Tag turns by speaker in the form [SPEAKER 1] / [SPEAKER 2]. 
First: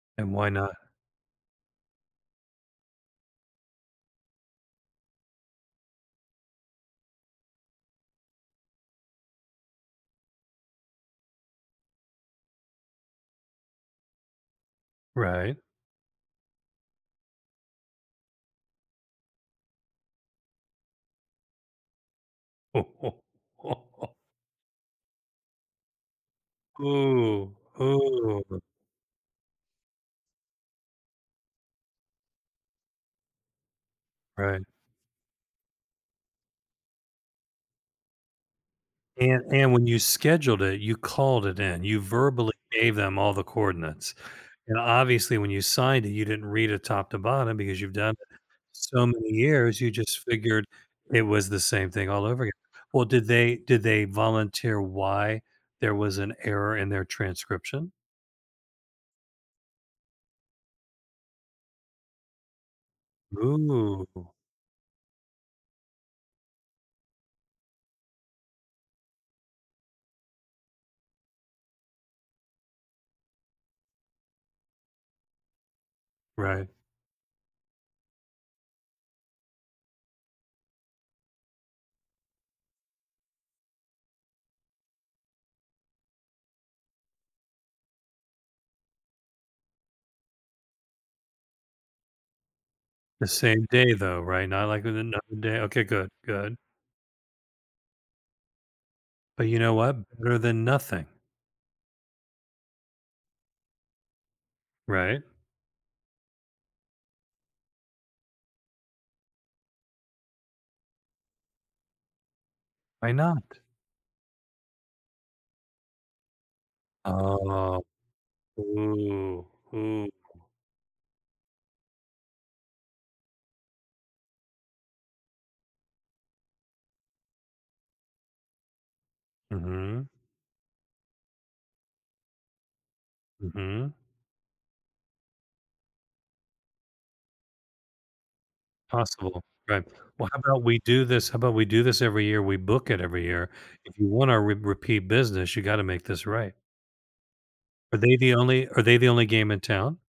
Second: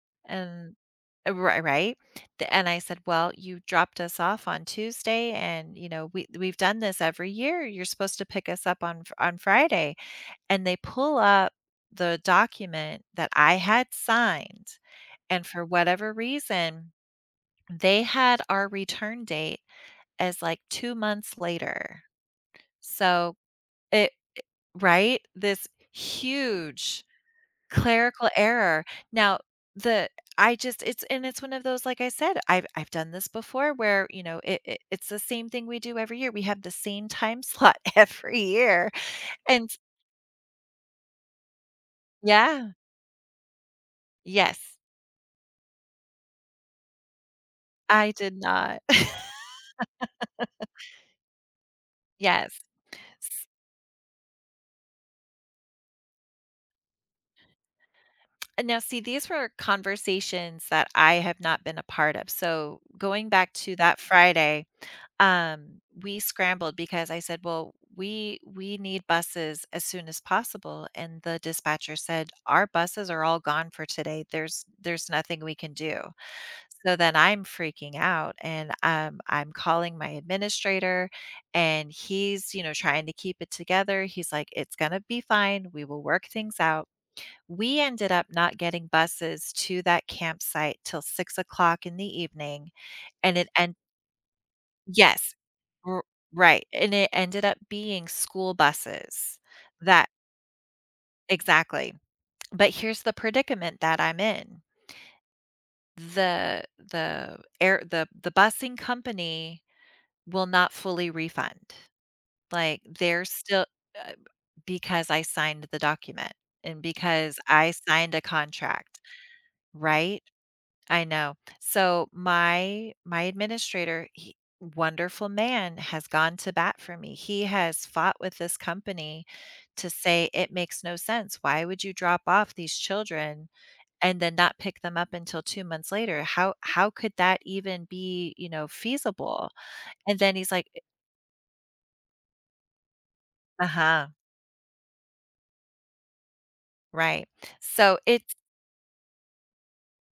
[SPEAKER 1] And why not?
[SPEAKER 2] And, uh, ri right? Th and I said, "Well, you dropped us off on Tuesday, and, you know, we we've done this every year. You're supposed to pick us up on f on Friday." And they pull up the document that I had signed, and
[SPEAKER 1] Right.
[SPEAKER 2] for whatever reason, they had our return date as, like, 2 months later. So it i Right? This huge
[SPEAKER 1] Ooh.
[SPEAKER 2] clerical
[SPEAKER 1] Ooh.
[SPEAKER 2] error. Now, the I just it's and it's one of those, like I said, I've I've done this before where, you know,
[SPEAKER 1] Right.
[SPEAKER 2] it it it's the same thing we do every year. We have the same time slot every year
[SPEAKER 1] And
[SPEAKER 2] and
[SPEAKER 1] and
[SPEAKER 2] s
[SPEAKER 1] when you scheduled it, you called it in. You verbally
[SPEAKER 2] Yeah.
[SPEAKER 1] gave them all the coordinates.
[SPEAKER 2] Yes.
[SPEAKER 1] And obviously when you signed it, you didn't read it top to bottom because you've done
[SPEAKER 2] I did
[SPEAKER 1] it
[SPEAKER 2] not.
[SPEAKER 1] so many years you just figured it was the same thing all over again.
[SPEAKER 2] Yes.
[SPEAKER 1] Well, did
[SPEAKER 2] S
[SPEAKER 1] they did they volunteer why there was an error in their transcription?
[SPEAKER 2] And now see these were conversations that I have not been a part of. So, going back to that
[SPEAKER 1] Ooh.
[SPEAKER 2] Friday, um we scrambled because I said, "Well, we we need buses as soon as possible," and the dispatcher said, "Our buses are all gone for today. There's there's nothing we can do."
[SPEAKER 1] Right.
[SPEAKER 2] So, then I'm freaking out, and, um, I'm calling my administrator, and he's, you know, trying to keep it together. He's like, "It's gonna be fine. We will work things out." We ended up not getting buses to that campsite till 6:00 in the evening,
[SPEAKER 1] The
[SPEAKER 2] and it
[SPEAKER 1] same
[SPEAKER 2] and
[SPEAKER 1] day, though, right, not like with another
[SPEAKER 2] Yes.
[SPEAKER 1] day. Okay.
[SPEAKER 2] R
[SPEAKER 1] Good. Good.
[SPEAKER 2] right. And it ended up being school buses
[SPEAKER 1] But you know what?
[SPEAKER 2] that
[SPEAKER 1] Better than nothing.
[SPEAKER 2] Exactly. But here's the predicament that I'm in.
[SPEAKER 1] Right?
[SPEAKER 2] The the air the the busing company will not fully refund. Like,
[SPEAKER 1] Why
[SPEAKER 2] they're
[SPEAKER 1] not?
[SPEAKER 2] still, uh b because I signed the document and because I
[SPEAKER 1] Oh.
[SPEAKER 2] signed a contract,
[SPEAKER 1] Ooh. Ooh.
[SPEAKER 2] right? I know. So my my administrator, he wonderful man, has gone to bat for me. He has fought with this company to
[SPEAKER 1] Mhm.
[SPEAKER 2] say "It makes no sense. Why would you drop off these children
[SPEAKER 1] Mhm.
[SPEAKER 2] and then not pick them up until 2 months later? How how could that even be, you know,
[SPEAKER 1] Possible,
[SPEAKER 2] feasible?"
[SPEAKER 1] right.
[SPEAKER 2] And
[SPEAKER 1] Well
[SPEAKER 2] then
[SPEAKER 1] how
[SPEAKER 2] he's
[SPEAKER 1] 'bout
[SPEAKER 2] like
[SPEAKER 1] we
[SPEAKER 2] eh
[SPEAKER 1] do this how 'bout we do this every year, we book it every year. If
[SPEAKER 2] Uh-huh.
[SPEAKER 1] you wanna re repeat business you gotta make this right.
[SPEAKER 2] Right.
[SPEAKER 1] Are
[SPEAKER 2] So
[SPEAKER 1] they
[SPEAKER 2] it's
[SPEAKER 1] the only are they the only game in town?